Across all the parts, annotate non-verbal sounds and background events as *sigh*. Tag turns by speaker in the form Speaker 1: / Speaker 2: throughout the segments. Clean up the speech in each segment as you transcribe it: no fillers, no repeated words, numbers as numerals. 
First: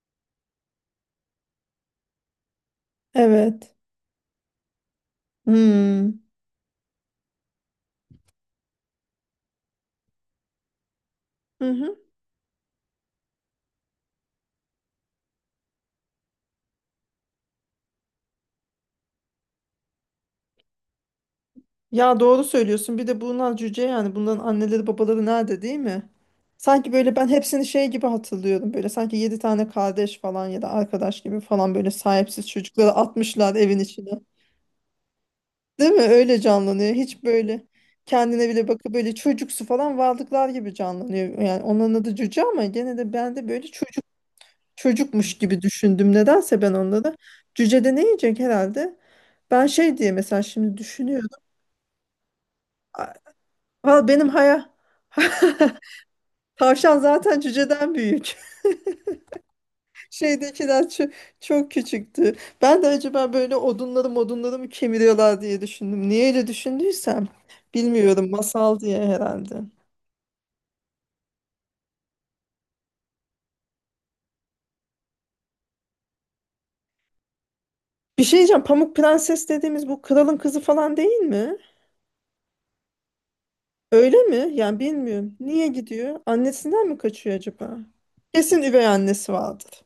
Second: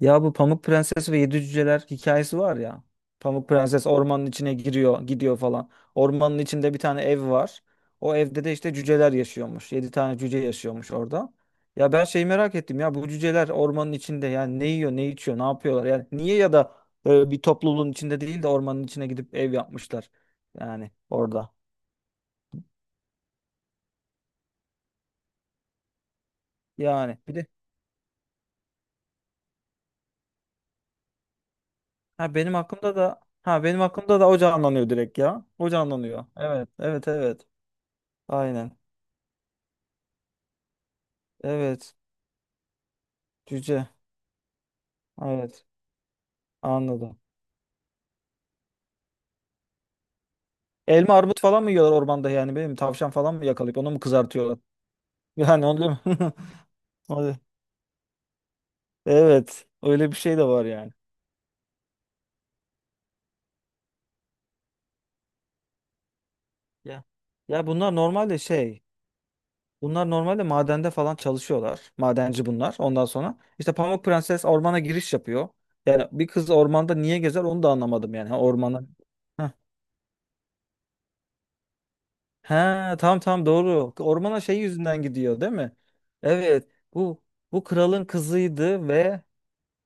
Speaker 1: Ya bu Pamuk Prenses ve Yedi Cüceler hikayesi var ya. Pamuk
Speaker 2: Evet.
Speaker 1: Prenses ormanın içine giriyor, gidiyor falan.
Speaker 2: Hmm.
Speaker 1: Ormanın içinde bir tane ev var. O evde de işte cüceler yaşıyormuş. Yedi tane cüce yaşıyormuş orada.
Speaker 2: Hı
Speaker 1: Ya
Speaker 2: hı.
Speaker 1: ben şey merak ettim ya, bu cüceler ormanın içinde yani ne yiyor, ne içiyor, ne yapıyorlar? Yani niye ya da böyle bir topluluğun içinde değil de ormanın içine gidip ev yapmışlar. Yani orada.
Speaker 2: Ya doğru söylüyorsun. Bir de bunlar cüce yani. Bunların anneleri babaları nerede değil mi? Sanki böyle
Speaker 1: Yani
Speaker 2: ben
Speaker 1: bir de
Speaker 2: hepsini şey gibi hatırlıyorum. Böyle sanki yedi tane kardeş falan ya da arkadaş gibi falan böyle
Speaker 1: ha
Speaker 2: sahipsiz
Speaker 1: benim
Speaker 2: çocukları
Speaker 1: aklımda da
Speaker 2: atmışlar
Speaker 1: ha
Speaker 2: evin
Speaker 1: benim
Speaker 2: içine.
Speaker 1: aklımda da o canlanıyor direkt ya. O
Speaker 2: Değil mi?
Speaker 1: canlanıyor.
Speaker 2: Öyle
Speaker 1: Evet,
Speaker 2: canlanıyor.
Speaker 1: evet,
Speaker 2: Hiç
Speaker 1: evet.
Speaker 2: böyle kendine bile
Speaker 1: Aynen.
Speaker 2: bakıp böyle çocuksu falan varlıklar gibi canlanıyor. Yani onların
Speaker 1: Evet.
Speaker 2: adı cüce ama gene de ben de böyle
Speaker 1: Cüce.
Speaker 2: çocukmuş gibi
Speaker 1: Evet.
Speaker 2: düşündüm. Nedense ben onları.
Speaker 1: Anladım.
Speaker 2: Cüce de ne yiyecek herhalde? Ben şey diye mesela şimdi
Speaker 1: Elma
Speaker 2: düşünüyorum.
Speaker 1: armut falan mı yiyorlar ormanda, yani benim tavşan falan mı yakalayıp onu mu
Speaker 2: Valla benim
Speaker 1: kızartıyorlar? *laughs*
Speaker 2: haya *laughs*
Speaker 1: Yani onu değil mi?
Speaker 2: tavşan
Speaker 1: *laughs* Hadi.
Speaker 2: zaten cüceden büyük.
Speaker 1: Evet.
Speaker 2: *laughs*
Speaker 1: Öyle bir şey de var
Speaker 2: Şeydekiler
Speaker 1: yani.
Speaker 2: çok küçüktü. Ben de acaba böyle odunları modunları mı kemiriyorlar diye düşündüm. Niye öyle
Speaker 1: Ya.
Speaker 2: düşündüysem
Speaker 1: Ya bunlar
Speaker 2: bilmiyorum
Speaker 1: normalde
Speaker 2: masal
Speaker 1: şey.
Speaker 2: diye herhalde.
Speaker 1: Bunlar normalde madende falan çalışıyorlar. Madenci bunlar. Ondan sonra işte Pamuk Prenses ormana giriş yapıyor. Yani bir kız ormanda niye gezer onu da anlamadım
Speaker 2: Bir
Speaker 1: yani.
Speaker 2: şey
Speaker 1: Ha,
Speaker 2: diyeceğim,
Speaker 1: ormana.
Speaker 2: Pamuk Prenses
Speaker 1: Heh.
Speaker 2: dediğimiz bu kralın kızı falan değil mi?
Speaker 1: He, tamam doğru.
Speaker 2: Öyle
Speaker 1: Ormana
Speaker 2: mi?
Speaker 1: şey
Speaker 2: Yani
Speaker 1: yüzünden
Speaker 2: bilmiyorum.
Speaker 1: gidiyor değil
Speaker 2: Niye
Speaker 1: mi?
Speaker 2: gidiyor?
Speaker 1: Evet.
Speaker 2: Annesinden mi
Speaker 1: Bu
Speaker 2: kaçıyor
Speaker 1: bu
Speaker 2: acaba?
Speaker 1: kralın
Speaker 2: Kesin üvey
Speaker 1: kızıydı ve
Speaker 2: annesi vardır.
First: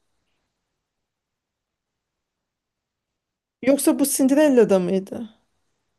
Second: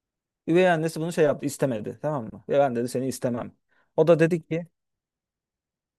Speaker 1: üvey annesi bunu şey yaptı, istemedi, tamam mı? Ve ben dedi seni istemem.
Speaker 2: Yoksa bu
Speaker 1: O da dedi ki
Speaker 2: Cinderella'da mıydı?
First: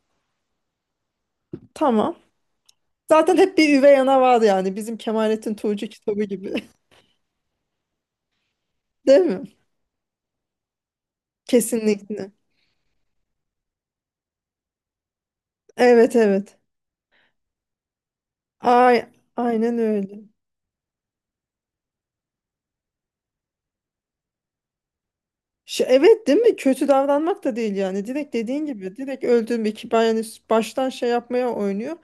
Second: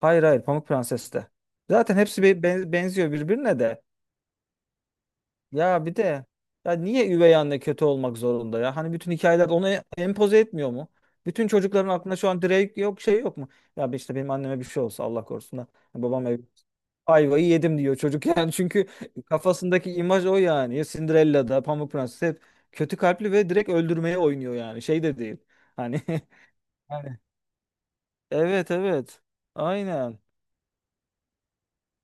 Speaker 1: hayır hayır Pamuk Prenses de. Zaten
Speaker 2: Tamam.
Speaker 1: hepsi benziyor
Speaker 2: Zaten hep
Speaker 1: birbirine
Speaker 2: bir
Speaker 1: de.
Speaker 2: üvey ana vardı yani. Bizim Kemalettin
Speaker 1: Ya
Speaker 2: Tuğcu
Speaker 1: bir
Speaker 2: kitabı
Speaker 1: de
Speaker 2: gibi.
Speaker 1: ya
Speaker 2: *laughs*
Speaker 1: niye üvey anne kötü olmak zorunda ya? Hani bütün
Speaker 2: Değil mi?
Speaker 1: hikayeler onu empoze etmiyor mu? Bütün çocukların aklında şu
Speaker 2: Kesinlikle.
Speaker 1: an direkt yok şey yok mu? Ya işte benim anneme bir şey olsa Allah korusun da hani
Speaker 2: Evet,
Speaker 1: babam ev
Speaker 2: evet.
Speaker 1: ayvayı yedim diyor çocuk *laughs* yani, çünkü
Speaker 2: Ay, aynen
Speaker 1: kafasındaki
Speaker 2: öyle.
Speaker 1: imaj o yani. Ya Cinderella'da Pamuk Prenses hep kötü kalpli ve direkt öldürmeye oynuyor, yani şey de değil.
Speaker 2: Şu,
Speaker 1: Hani *laughs*
Speaker 2: evet değil mi? Kötü davranmak da değil yani. Direkt dediğin
Speaker 1: Evet,
Speaker 2: gibi
Speaker 1: evet.
Speaker 2: direkt öldürme ki ben
Speaker 1: Aynen.
Speaker 2: yani baştan şey yapmaya oynuyor.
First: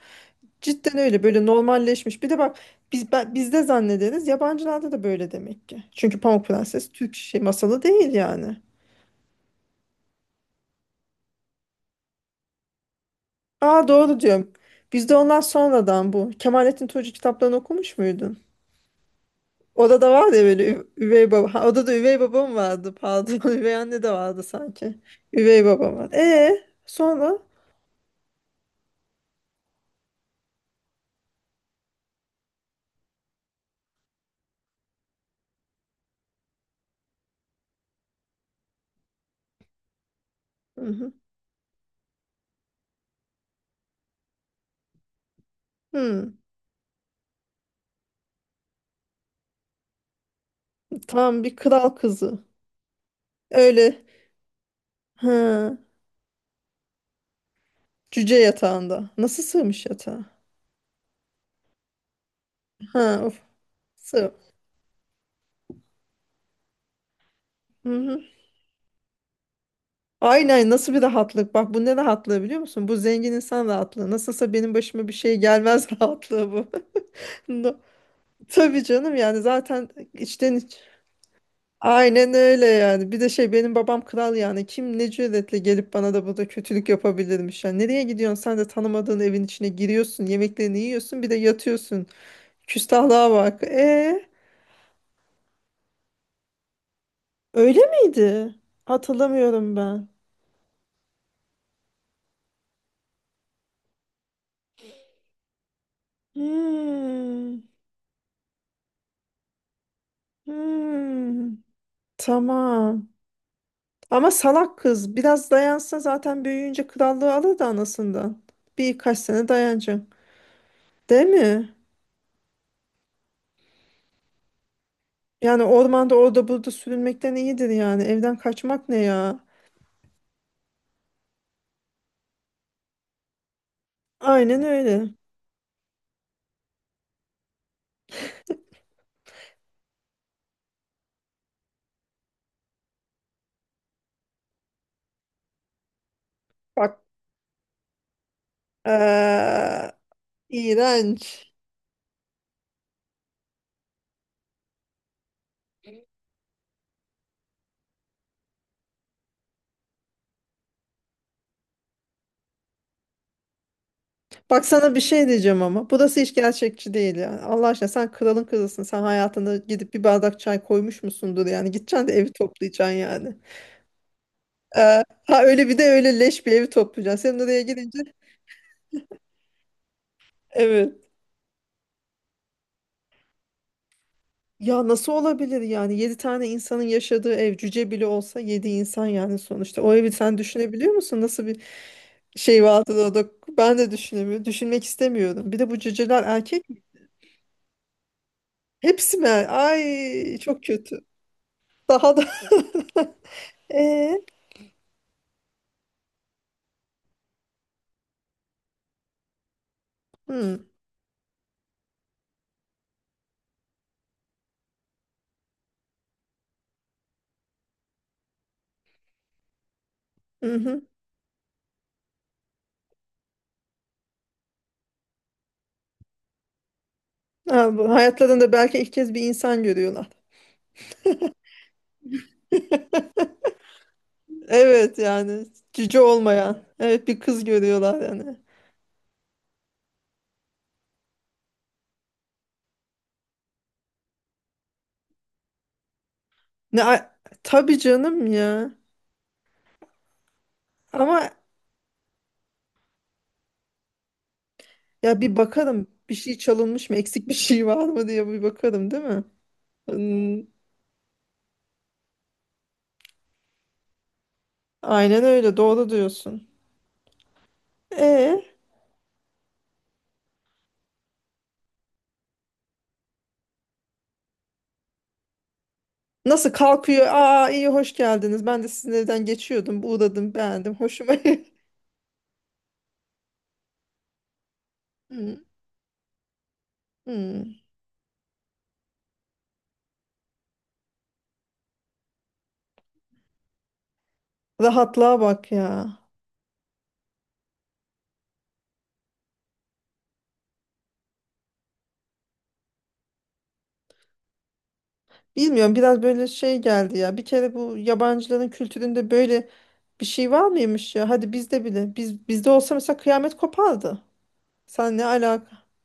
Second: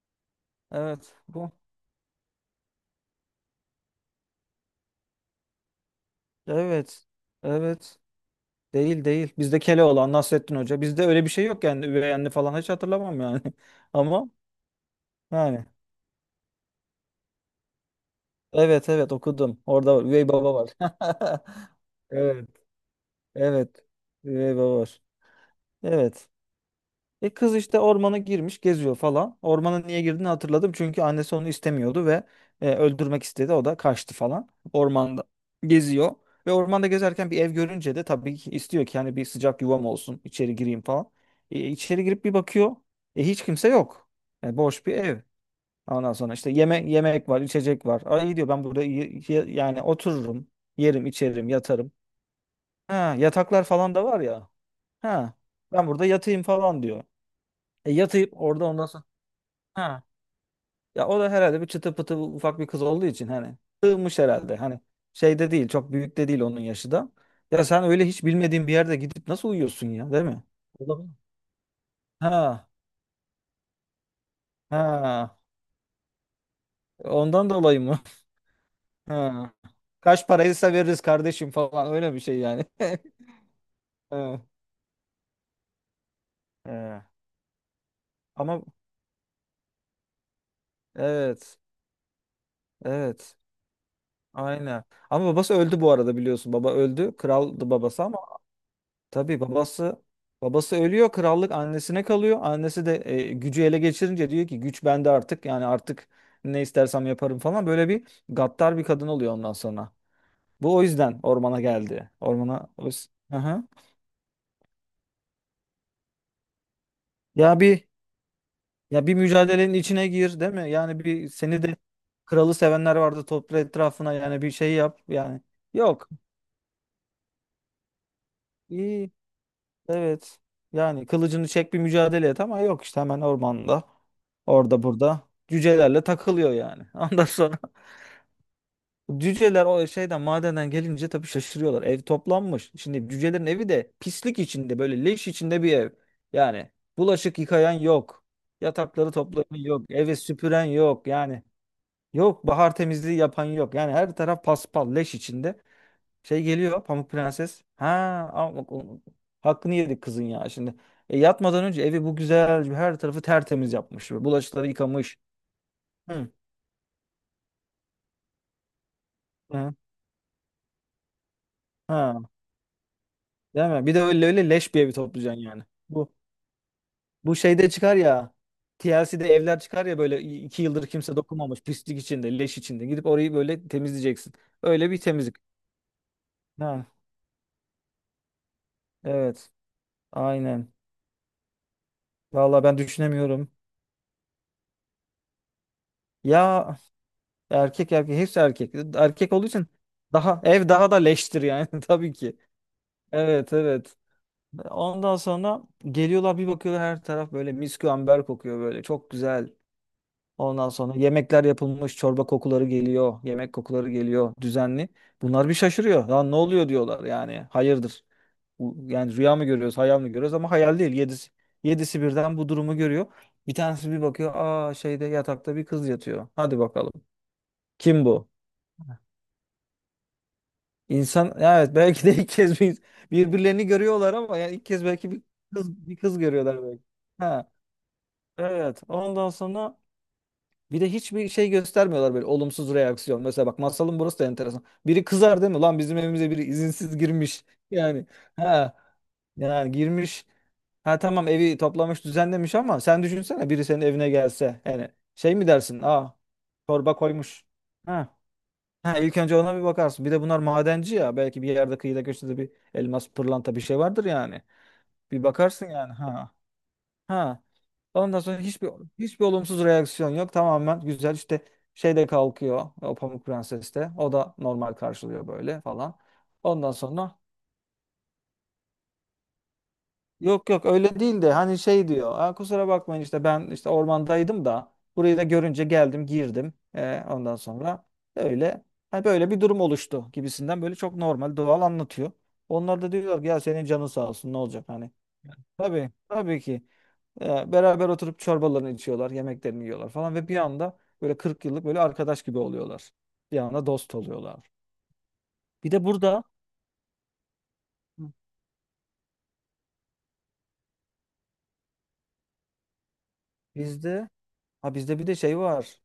Speaker 2: Cidden
Speaker 1: Evet
Speaker 2: öyle böyle
Speaker 1: bu.
Speaker 2: normalleşmiş. Bir de bak bizde zannederiz yabancılarda da böyle demek ki. Çünkü Pamuk Prenses
Speaker 1: Evet.
Speaker 2: Türk şey masalı
Speaker 1: Evet.
Speaker 2: değil yani.
Speaker 1: Değil değil. Bizde Keloğlan, Nasrettin Hoca. Bizde öyle bir şey yok yani. Üvey anne falan hiç hatırlamam yani.
Speaker 2: Aa
Speaker 1: *laughs*
Speaker 2: doğru
Speaker 1: Ama
Speaker 2: diyorum. Bizde ondan
Speaker 1: yani.
Speaker 2: sonradan bu. Kemalettin Tuğcu kitaplarını okumuş muydun?
Speaker 1: Evet evet, okudum. Orada var.
Speaker 2: Orada var
Speaker 1: Üvey
Speaker 2: ya
Speaker 1: baba
Speaker 2: böyle
Speaker 1: var.
Speaker 2: üvey baba. Ha,
Speaker 1: *laughs*
Speaker 2: orada da üvey
Speaker 1: Evet.
Speaker 2: babam vardı, pardon. *laughs* Üvey
Speaker 1: Evet.
Speaker 2: anne de vardı
Speaker 1: Üvey baba
Speaker 2: sanki.
Speaker 1: var.
Speaker 2: Üvey babam vardı.
Speaker 1: Evet.
Speaker 2: E
Speaker 1: E
Speaker 2: sonra?
Speaker 1: kız işte ormana girmiş, geziyor falan. Ormana niye girdiğini hatırladım. Çünkü annesi onu istemiyordu ve öldürmek istedi. O da kaçtı falan. Ormanda geziyor. Ve ormanda gezerken bir ev görünce de tabii ki istiyor ki yani bir sıcak yuvam olsun, içeri gireyim
Speaker 2: Hı
Speaker 1: falan.
Speaker 2: hı.
Speaker 1: İçeri girip bir bakıyor. Hiç kimse yok. Boş bir ev. Ondan sonra
Speaker 2: Hı.
Speaker 1: işte yeme yemek var, içecek var. Ay iyi diyor ben burada yani otururum, yerim,
Speaker 2: Tam
Speaker 1: içerim,
Speaker 2: bir kral
Speaker 1: yatarım.
Speaker 2: kızı.
Speaker 1: Ha, yataklar falan
Speaker 2: Öyle.
Speaker 1: da var ya. Ha,
Speaker 2: Ha.
Speaker 1: ben burada yatayım falan diyor.
Speaker 2: Cüce
Speaker 1: Yatayıp orada ondan sonra
Speaker 2: yatağında. Nasıl sığmış
Speaker 1: Ha.
Speaker 2: yatağa?
Speaker 1: Ya o da herhalde bir çıtı pıtı ufak bir kız olduğu
Speaker 2: Ha,
Speaker 1: için
Speaker 2: of.
Speaker 1: hani sığmış
Speaker 2: Sığ.
Speaker 1: herhalde. Hani şeyde değil, çok büyük de değil onun yaşı da. Ya sen
Speaker 2: Hı
Speaker 1: öyle
Speaker 2: hı.
Speaker 1: hiç bilmediğin bir yerde gidip nasıl uyuyorsun ya, değil mi?
Speaker 2: Aynen, nasıl bir
Speaker 1: Olabilir.
Speaker 2: rahatlık. Bak bu ne rahatlığı biliyor
Speaker 1: Ha.
Speaker 2: musun? Bu zengin insan rahatlığı. Nasılsa benim başıma bir şey
Speaker 1: Ha.
Speaker 2: gelmez *laughs* rahatlığı bu.
Speaker 1: Ondan
Speaker 2: *laughs* No.
Speaker 1: dolayı mı? *laughs*
Speaker 2: Tabii canım yani
Speaker 1: Ha.
Speaker 2: zaten
Speaker 1: Kaç
Speaker 2: içten
Speaker 1: paraysa
Speaker 2: iç.
Speaker 1: veririz kardeşim falan öyle bir
Speaker 2: Aynen
Speaker 1: şey
Speaker 2: öyle
Speaker 1: yani.
Speaker 2: yani. Bir
Speaker 1: *laughs*
Speaker 2: de şey, benim babam kral
Speaker 1: Ha.
Speaker 2: yani. Kim ne cüretle gelip bana da burada kötülük
Speaker 1: Ha.
Speaker 2: yapabilirmiş. Yani nereye gidiyorsun? Sen
Speaker 1: Ama
Speaker 2: de tanımadığın evin içine giriyorsun. Yemeklerini yiyorsun. Bir de
Speaker 1: evet.
Speaker 2: yatıyorsun. Küstahlığa
Speaker 1: Evet.
Speaker 2: bak. E
Speaker 1: Aynen. Ama babası öldü bu arada biliyorsun. Baba öldü. Kraldı
Speaker 2: öyle
Speaker 1: babası ama
Speaker 2: miydi?
Speaker 1: tabii
Speaker 2: Hatırlamıyorum
Speaker 1: babası
Speaker 2: ben.
Speaker 1: babası ölüyor, krallık annesine kalıyor. Annesi de gücü ele geçirince diyor ki güç bende artık. Yani artık ne istersem yaparım
Speaker 2: Hmm,
Speaker 1: falan. Böyle bir gaddar bir kadın oluyor ondan sonra. Bu o yüzden ormana
Speaker 2: hmm.
Speaker 1: geldi. Ormana o
Speaker 2: Tamam.
Speaker 1: yüz- Hı hı.
Speaker 2: Ama salak kız. Biraz dayansa zaten büyüyünce krallığı alır
Speaker 1: Ya
Speaker 2: da
Speaker 1: bir
Speaker 2: anasından.
Speaker 1: ya bir
Speaker 2: Birkaç sene
Speaker 1: mücadelenin
Speaker 2: dayanacak.
Speaker 1: içine gir, değil mi? Yani
Speaker 2: Değil
Speaker 1: bir, seni
Speaker 2: mi?
Speaker 1: de kralı sevenler vardı, topla etrafına yani bir şey yap yani.
Speaker 2: Yani
Speaker 1: Yok.
Speaker 2: ormanda orada burada sürünmekten iyidir yani. Evden kaçmak ne ya?
Speaker 1: Evet. Yani kılıcını çek bir mücadele et, ama yok işte hemen ormanda.
Speaker 2: Aynen
Speaker 1: Orada
Speaker 2: öyle.
Speaker 1: burada. Cücelerle takılıyor yani. *laughs* Ondan sonra cüceler o şeyden madenden gelince tabii şaşırıyorlar. Ev toplanmış. Şimdi cücelerin evi de pislik içinde böyle leş içinde bir ev. Yani
Speaker 2: Bak,
Speaker 1: bulaşık yıkayan yok. Yatakları toplayan yok.
Speaker 2: eee,
Speaker 1: Evi süpüren yok. Yani
Speaker 2: iğrenç.
Speaker 1: yok, bahar temizliği yapan yok. Yani her taraf paspal leş içinde. Şey geliyor Pamuk Prenses. Ha ama bak o- hakkını yedik kızın ya şimdi. Yatmadan önce evi bu güzel her tarafı tertemiz yapmış.
Speaker 2: Bak
Speaker 1: Bulaşıkları
Speaker 2: sana bir
Speaker 1: yıkamış.
Speaker 2: şey diyeceğim ama. Burası
Speaker 1: Hı.
Speaker 2: hiç gerçekçi değil yani. Allah aşkına sen kralın kızısın. Sen hayatında
Speaker 1: Hı.
Speaker 2: gidip bir bardak çay koymuş musundur yani. Gideceksin de
Speaker 1: Ha,
Speaker 2: evi toplayacaksın yani.
Speaker 1: değil mi? Bir de öyle öyle leş bir evi toplayacaksın
Speaker 2: Ha
Speaker 1: yani.
Speaker 2: öyle, bir de
Speaker 1: Bu
Speaker 2: öyle leş bir evi toplayacaksın.
Speaker 1: bu
Speaker 2: Sen oraya
Speaker 1: şeyde çıkar
Speaker 2: gidince,
Speaker 1: ya. TLC'de evler çıkar ya, böyle iki yıldır
Speaker 2: evet.
Speaker 1: kimse dokunmamış pislik içinde leş içinde, gidip orayı böyle temizleyeceksin.
Speaker 2: Ya
Speaker 1: Öyle bir
Speaker 2: nasıl
Speaker 1: temizlik.
Speaker 2: olabilir yani, 7 tane insanın
Speaker 1: Ha,
Speaker 2: yaşadığı ev, cüce bile olsa 7 insan yani
Speaker 1: evet
Speaker 2: sonuçta. O evi sen
Speaker 1: aynen.
Speaker 2: düşünebiliyor musun? Nasıl bir şey
Speaker 1: Vallahi ben
Speaker 2: vardı orada?
Speaker 1: düşünemiyorum.
Speaker 2: Ben de düşünemiyorum. Düşünmek istemiyorum. Bir de bu cüceler
Speaker 1: Ya
Speaker 2: erkek mi?
Speaker 1: Erkek, hepsi erkek.
Speaker 2: Hepsi mi?
Speaker 1: Erkek olduğu için
Speaker 2: Ay
Speaker 1: daha
Speaker 2: çok
Speaker 1: ev daha da
Speaker 2: kötü.
Speaker 1: leştir yani *laughs* tabii
Speaker 2: Daha da. *laughs*
Speaker 1: ki. Evet evet.
Speaker 2: Ee?
Speaker 1: Ondan sonra geliyorlar bir bakıyorlar her taraf böyle miskü amber kokuyor böyle çok güzel.
Speaker 2: Hı,
Speaker 1: Ondan sonra yemekler yapılmış, çorba kokuları geliyor. Yemek kokuları geliyor düzenli. Bunlar bir şaşırıyor. Lan ne oluyor diyorlar yani hayırdır. Bu- Yani rüya mı görüyoruz hayal mi görüyoruz, ama
Speaker 2: hı
Speaker 1: hayal
Speaker 2: hı.
Speaker 1: değil. Yedisi birden bu durumu görüyor. Bir tanesi bir bakıyor, aa şeyde yatakta bir kız yatıyor. Hadi bakalım
Speaker 2: Ha, bu
Speaker 1: kim bu?
Speaker 2: hayatlarında belki ilk kez bir insan görüyorlar.
Speaker 1: İnsan evet, belki de ilk kez bir, birbirlerini görüyorlar ama yani ilk kez
Speaker 2: Evet
Speaker 1: belki bir
Speaker 2: yani,
Speaker 1: kız bir
Speaker 2: cüce
Speaker 1: kız
Speaker 2: olmayan.
Speaker 1: görüyorlar belki.
Speaker 2: Evet bir kız
Speaker 1: Ha
Speaker 2: görüyorlar yani.
Speaker 1: evet. Ondan sonra bir de hiçbir şey göstermiyorlar böyle olumsuz reaksiyon. Mesela bak masalın burası da enteresan. Biri kızar değil mi? Lan bizim evimize biri
Speaker 2: Ne,
Speaker 1: izinsiz girmiş. *laughs*
Speaker 2: tabii
Speaker 1: Yani
Speaker 2: canım ya.
Speaker 1: ha yani girmiş. Ha tamam,
Speaker 2: Ama
Speaker 1: evi toplamış düzenlemiş, ama sen düşünsene biri senin evine gelse. Yani
Speaker 2: Ya bir
Speaker 1: şey mi dersin?
Speaker 2: bakarım, bir
Speaker 1: Aa
Speaker 2: şey çalınmış mı,
Speaker 1: çorba
Speaker 2: eksik bir
Speaker 1: koymuş.
Speaker 2: şey var mı
Speaker 1: Ha
Speaker 2: diye bir bakarım
Speaker 1: Ha,
Speaker 2: değil
Speaker 1: ilk
Speaker 2: mi?
Speaker 1: önce ona bir bakarsın. Bir de bunlar
Speaker 2: Hmm,
Speaker 1: madenci ya. Belki bir yerde kıyıda köşede bir elmas, pırlanta bir şey vardır yani.
Speaker 2: aynen
Speaker 1: Bir
Speaker 2: öyle,
Speaker 1: bakarsın
Speaker 2: doğru
Speaker 1: yani. Ha.
Speaker 2: diyorsun.
Speaker 1: Ha. Ondan sonra
Speaker 2: E
Speaker 1: hiçbir olumsuz reaksiyon yok. Tamamen güzel işte şey de kalkıyor. O Pamuk Prenses de. O da normal karşılıyor böyle falan.
Speaker 2: nasıl
Speaker 1: Ondan
Speaker 2: kalkıyor?
Speaker 1: sonra
Speaker 2: Aa iyi hoş geldiniz. Ben de sizin evden geçiyordum. Uğradım,
Speaker 1: yok yok
Speaker 2: beğendim.
Speaker 1: öyle
Speaker 2: Hoşuma.
Speaker 1: değil de hani
Speaker 2: *laughs*
Speaker 1: şey diyor. "Aa, kusura bakmayın işte ben işte ormandaydım da burayı da
Speaker 2: Hmm,
Speaker 1: görünce geldim girdim. Ondan
Speaker 2: hmm.
Speaker 1: sonra öyle hani böyle bir durum oluştu" gibisinden böyle çok normal doğal anlatıyor. Onlar da diyorlar ki ya senin canın sağ olsun ne olacak hani.
Speaker 2: Rahatlığa bak
Speaker 1: Tabii
Speaker 2: ya.
Speaker 1: tabii ki beraber oturup çorbalarını içiyorlar, yemeklerini yiyorlar falan ve bir anda böyle 40 yıllık böyle arkadaş gibi oluyorlar. Bir anda dost oluyorlar. Bir
Speaker 2: Bilmiyorum,
Speaker 1: de
Speaker 2: biraz
Speaker 1: burada
Speaker 2: böyle şey geldi ya. Bir kere bu
Speaker 1: Hı.
Speaker 2: yabancıların kültüründe böyle bir şey var mıymış ya? Hadi bizde bile. Biz bizde olsa mesela kıyamet kopardı.
Speaker 1: bizde ha
Speaker 2: Sen
Speaker 1: bizde
Speaker 2: ne
Speaker 1: bir de şey
Speaker 2: alaka?
Speaker 1: var.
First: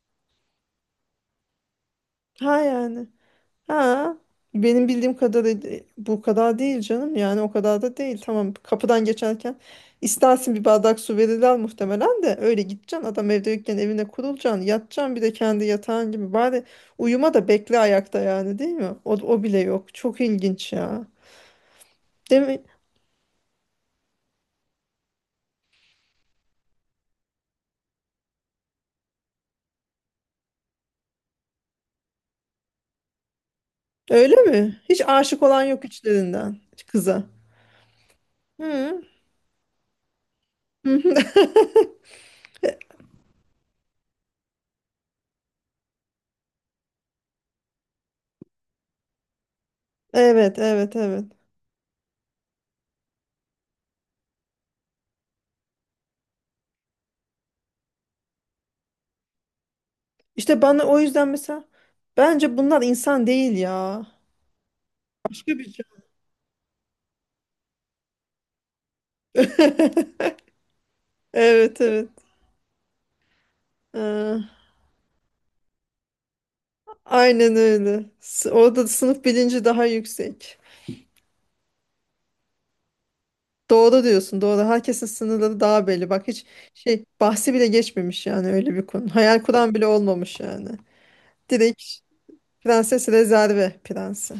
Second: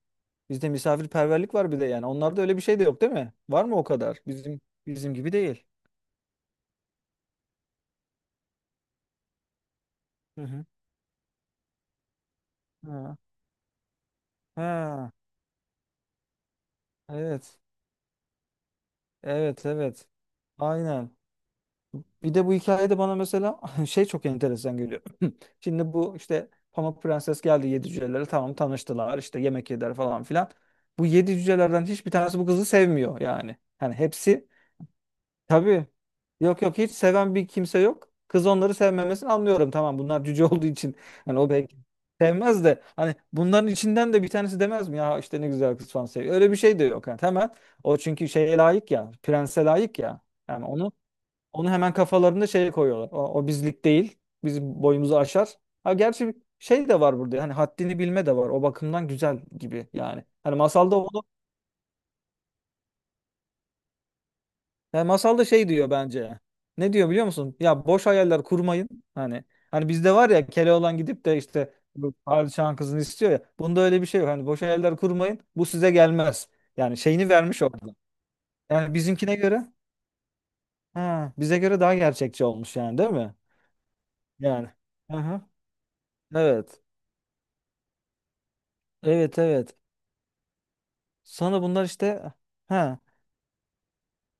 Speaker 1: Bizde misafirperverlik var bir de yani. Onlarda öyle
Speaker 2: Ha
Speaker 1: bir şey de yok
Speaker 2: yani.
Speaker 1: değil mi? Var mı o
Speaker 2: Ha,
Speaker 1: kadar? Bizim
Speaker 2: benim
Speaker 1: bizim
Speaker 2: bildiğim
Speaker 1: gibi değil.
Speaker 2: kadarıyla bu kadar değil canım. Yani o kadar da değil. Tamam, kapıdan geçerken
Speaker 1: Hı
Speaker 2: istersin bir
Speaker 1: hı.
Speaker 2: bardak su verirler muhtemelen de öyle gideceksin.
Speaker 1: Ha.
Speaker 2: Adam evde yokken evine kurulacaksın.
Speaker 1: Ha.
Speaker 2: Yatacaksın bir de kendi yatağın gibi. Bari uyuma da
Speaker 1: Evet.
Speaker 2: bekle ayakta yani, değil mi? O, o bile
Speaker 1: Evet,
Speaker 2: yok.
Speaker 1: evet.
Speaker 2: Çok ilginç ya.
Speaker 1: Aynen. Bir
Speaker 2: Değil
Speaker 1: de bu
Speaker 2: mi?
Speaker 1: hikayede bana mesela *laughs* şey çok enteresan geliyor. *clears throat* Şimdi bu işte Pamuk Prenses geldi, yedi cücelere tamam tanıştılar işte yemek yediler falan filan. Bu yedi cücelerden hiçbir tanesi bu kızı sevmiyor yani. Hani
Speaker 2: Öyle
Speaker 1: hepsi
Speaker 2: mi? Hiç aşık olan yok
Speaker 1: Tabii.
Speaker 2: içlerinden
Speaker 1: Yok yok hiç
Speaker 2: kıza.
Speaker 1: seven bir kimse yok. Kız onları
Speaker 2: Hı.
Speaker 1: sevmemesini anlıyorum. Tamam bunlar cüce *laughs* olduğu için.
Speaker 2: *laughs*
Speaker 1: Hani o belki sevmez de hani bunların içinden de bir tanesi demez mi ya işte ne güzel kız falan seviyor. Öyle bir şey de yok. Yani hemen o çünkü şeye layık ya. Prense layık ya.
Speaker 2: Evet,
Speaker 1: Yani onu
Speaker 2: evet, evet.
Speaker 1: onu hemen kafalarında şeye koyuyorlar. O, o bizlik değil. Bizim boyumuzu aşar. Ha gerçi şey de var burada. Hani haddini bilme de var. O bakımdan güzel gibi yani. Hani
Speaker 2: İşte bana
Speaker 1: masalda
Speaker 2: o
Speaker 1: onu
Speaker 2: yüzden mesela bence bunlar insan değil ya.
Speaker 1: Yani masalda
Speaker 2: Başka
Speaker 1: şey
Speaker 2: bir şey.
Speaker 1: diyor bence. Ne diyor biliyor musun? Ya boş hayaller kurmayın. Hani hani bizde
Speaker 2: *laughs*
Speaker 1: var ya Keloğlan gidip de işte
Speaker 2: Evet, evet.
Speaker 1: bu padişahın kızını istiyor ya. Bunda öyle bir şey yok.
Speaker 2: Ee,
Speaker 1: Hani boş hayaller kurmayın. Bu size gelmez. Yani şeyini
Speaker 2: aynen
Speaker 1: vermiş orada.
Speaker 2: öyle. Orada da
Speaker 1: Yani
Speaker 2: sınıf
Speaker 1: bizimkine
Speaker 2: bilinci
Speaker 1: göre
Speaker 2: daha yüksek.
Speaker 1: ha, bize göre daha gerçekçi olmuş yani değil mi?
Speaker 2: Doğru diyorsun, doğru.
Speaker 1: Yani.
Speaker 2: Herkesin
Speaker 1: Aha.
Speaker 2: sınırları daha belli. Bak hiç
Speaker 1: Evet.
Speaker 2: şey bahsi bile geçmemiş yani öyle bir konu.
Speaker 1: Evet
Speaker 2: Hayal kuran
Speaker 1: evet.
Speaker 2: bile olmamış yani.
Speaker 1: Sonra
Speaker 2: Direkt
Speaker 1: bunlar işte ha.
Speaker 2: prenses rezerve prensi.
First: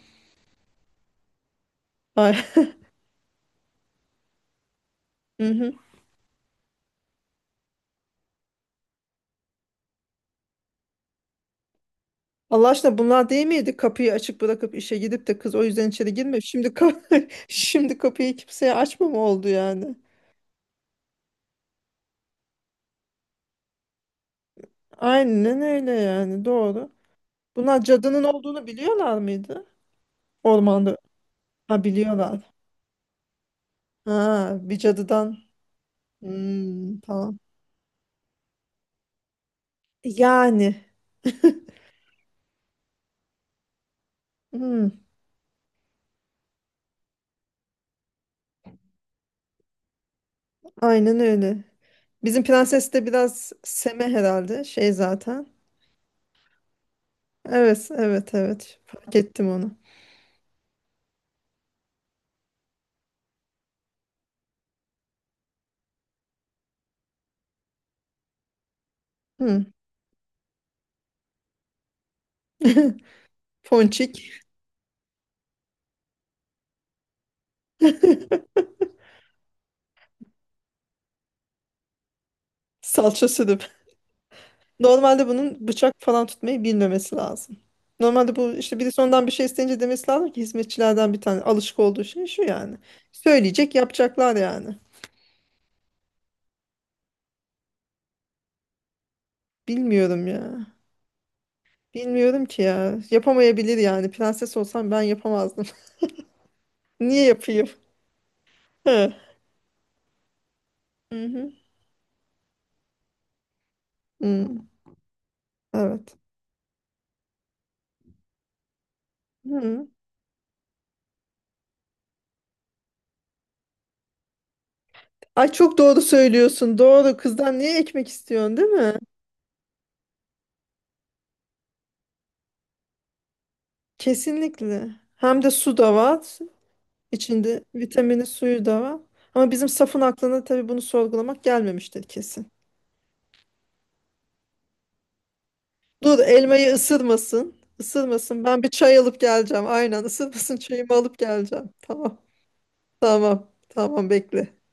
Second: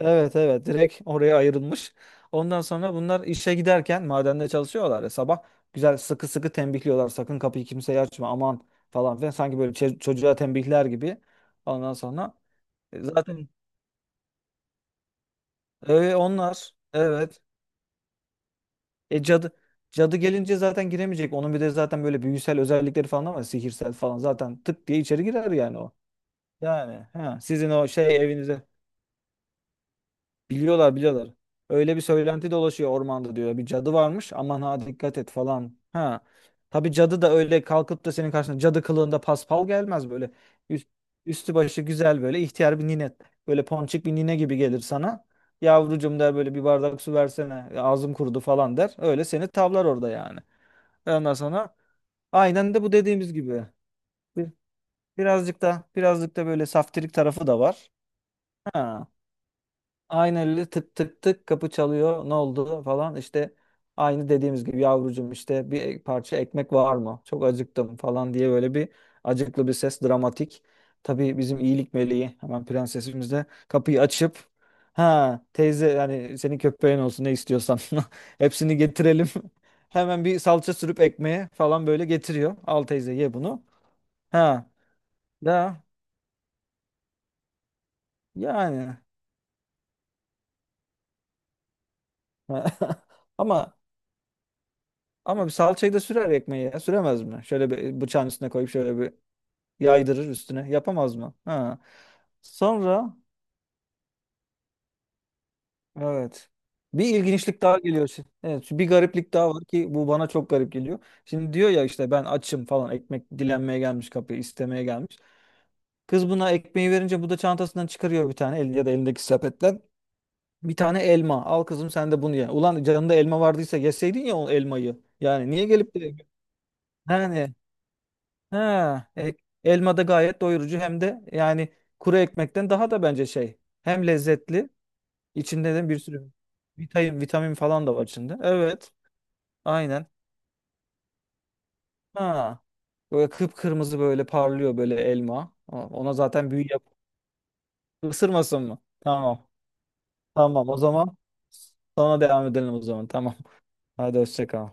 Speaker 1: Evet evet, direkt oraya ayrılmış.
Speaker 2: Ay.
Speaker 1: Ondan sonra bunlar işe giderken madende çalışıyorlar ya
Speaker 2: *laughs*
Speaker 1: sabah,
Speaker 2: Hı hı.
Speaker 1: güzel sıkı sıkı tembihliyorlar sakın kapıyı kimseye açma aman falan filan sanki böyle çocuğa tembihler gibi. Ondan sonra
Speaker 2: Allah aşkına bunlar değil
Speaker 1: zaten
Speaker 2: miydi? Kapıyı açık bırakıp işe gidip de kız o yüzden içeri girme.
Speaker 1: onlar
Speaker 2: Şimdi kapı,
Speaker 1: evet
Speaker 2: *laughs* şimdi kapıyı kimseye açma mı
Speaker 1: e,
Speaker 2: oldu
Speaker 1: cadı
Speaker 2: yani?
Speaker 1: cadı gelince zaten giremeyecek. Onun bir de zaten böyle büyüsel özellikleri falan var, sihirsel falan, zaten tık diye içeri girer
Speaker 2: Aynen
Speaker 1: yani
Speaker 2: öyle
Speaker 1: o.
Speaker 2: yani, doğru.
Speaker 1: Yani he, sizin
Speaker 2: Bunlar
Speaker 1: o şey
Speaker 2: cadının
Speaker 1: evinize
Speaker 2: olduğunu biliyorlar mıydı?
Speaker 1: Biliyorlar
Speaker 2: Ormanda.
Speaker 1: biliyorlar.
Speaker 2: Ha
Speaker 1: Öyle bir söylenti
Speaker 2: biliyorlar.
Speaker 1: dolaşıyor ormanda diyor. Bir cadı varmış
Speaker 2: Ha
Speaker 1: aman
Speaker 2: bir
Speaker 1: ha dikkat et
Speaker 2: cadıdan.
Speaker 1: falan. Ha. Tabii
Speaker 2: Hmm,
Speaker 1: cadı da
Speaker 2: tamam.
Speaker 1: öyle kalkıp da senin karşına cadı kılığında paspal gelmez böyle.
Speaker 2: Yani.
Speaker 1: Üst- üstü başı güzel böyle ihtiyar bir nine. Böyle ponçik bir nine gibi gelir
Speaker 2: Hmm,
Speaker 1: sana. Yavrucum der böyle bir bardak su versene. Ağzım kurudu falan der. Öyle seni tavlar orada yani.
Speaker 2: aynen
Speaker 1: Ondan
Speaker 2: öyle.
Speaker 1: sonra
Speaker 2: Bizim
Speaker 1: aynen de bu
Speaker 2: prenses de
Speaker 1: dediğimiz
Speaker 2: biraz
Speaker 1: gibi.
Speaker 2: seme
Speaker 1: Bir-
Speaker 2: herhalde. Şey zaten.
Speaker 1: birazcık da böyle saftirik tarafı da
Speaker 2: Evet,
Speaker 1: var.
Speaker 2: evet, evet.
Speaker 1: Ha.
Speaker 2: Fark ettim onu.
Speaker 1: Aynı elle tık tık tık kapı çalıyor. Ne oldu falan işte aynı dediğimiz gibi yavrucum işte bir parça ekmek var mı? Çok acıktım falan diye böyle bir acıklı
Speaker 2: Hmm.
Speaker 1: bir ses dramatik. Tabii bizim iyilik meleği hemen
Speaker 2: *laughs*
Speaker 1: prensesimiz de kapıyı açıp
Speaker 2: Ponçik.
Speaker 1: ha teyze yani senin köpeğin olsun ne istiyorsan *laughs*
Speaker 2: *laughs*
Speaker 1: hepsini getirelim. *laughs* Hemen bir salça sürüp ekmeğe falan böyle getiriyor. Al teyze
Speaker 2: Salça
Speaker 1: ye bunu.
Speaker 2: sürüp.
Speaker 1: Ha
Speaker 2: Normalde bunun
Speaker 1: da
Speaker 2: bıçak falan tutmayı bilmemesi lazım. Normalde bu işte
Speaker 1: yani
Speaker 2: birisi ondan bir şey isteyince demesi lazım ki, hizmetçilerden bir tane alışık olduğu şey şu yani.
Speaker 1: *laughs* Ama
Speaker 2: Söyleyecek yapacaklar yani.
Speaker 1: Ama bir salçayı da sürer ekmeği ya. Süremez mi? Şöyle bir bıçağın üstüne koyup şöyle bir
Speaker 2: Bilmiyorum
Speaker 1: yaydırır
Speaker 2: ya.
Speaker 1: üstüne. Yapamaz mı? Ha.
Speaker 2: Bilmiyorum ki ya.
Speaker 1: Sonra
Speaker 2: Yapamayabilir yani. Prenses olsam ben yapamazdım.
Speaker 1: evet.
Speaker 2: *laughs*
Speaker 1: Bir
Speaker 2: Niye
Speaker 1: ilginçlik
Speaker 2: yapayım?
Speaker 1: daha geliyor şimdi. Evet, bir
Speaker 2: Hı.
Speaker 1: gariplik daha var ki bu bana çok garip geliyor.
Speaker 2: Hı-hı.
Speaker 1: Şimdi diyor ya işte ben açım falan, ekmek dilenmeye gelmiş,
Speaker 2: Hı.
Speaker 1: kapıyı
Speaker 2: Hı.
Speaker 1: istemeye gelmiş.
Speaker 2: Evet.
Speaker 1: Kız buna ekmeği verince bu da çantasından çıkarıyor bir tane el ya da elindeki sepetten
Speaker 2: Hı.
Speaker 1: bir tane elma. Al kızım sen de bunu ye. Ulan canında elma vardıysa yeseydin ya o elmayı. Yani
Speaker 2: Ay
Speaker 1: niye
Speaker 2: çok
Speaker 1: gelip
Speaker 2: doğru
Speaker 1: de-
Speaker 2: söylüyorsun. Doğru.
Speaker 1: yani
Speaker 2: Kızdan niye ekmek istiyorsun, değil mi?
Speaker 1: Ha, elma da gayet doyurucu hem de yani kuru ekmekten daha da bence şey. Hem lezzetli,
Speaker 2: Kesinlikle. Hem de
Speaker 1: içinde
Speaker 2: su
Speaker 1: de
Speaker 2: da
Speaker 1: bir sürü
Speaker 2: var.
Speaker 1: vitamin, vitamin
Speaker 2: İçinde
Speaker 1: falan da var
Speaker 2: vitamini
Speaker 1: içinde.
Speaker 2: suyu da
Speaker 1: Evet,
Speaker 2: var. Ama bizim safın
Speaker 1: aynen.
Speaker 2: aklına tabii bunu sorgulamak gelmemiştir kesin.
Speaker 1: Ha, böyle kıpkırmızı böyle parlıyor böyle elma. Ama ona
Speaker 2: Dur
Speaker 1: zaten büyü
Speaker 2: elmayı
Speaker 1: yap.
Speaker 2: ısırmasın. Isırmasın. Ben
Speaker 1: Isırmasın
Speaker 2: bir
Speaker 1: mı?
Speaker 2: çay alıp
Speaker 1: Tamam.
Speaker 2: geleceğim. Aynen ısırmasın,
Speaker 1: Tamam o
Speaker 2: çayımı
Speaker 1: zaman.
Speaker 2: alıp geleceğim. Tamam.
Speaker 1: Sonra devam edelim o zaman. Tamam.
Speaker 2: Tamam. Tamam
Speaker 1: Hadi hoşça
Speaker 2: bekle.
Speaker 1: kal.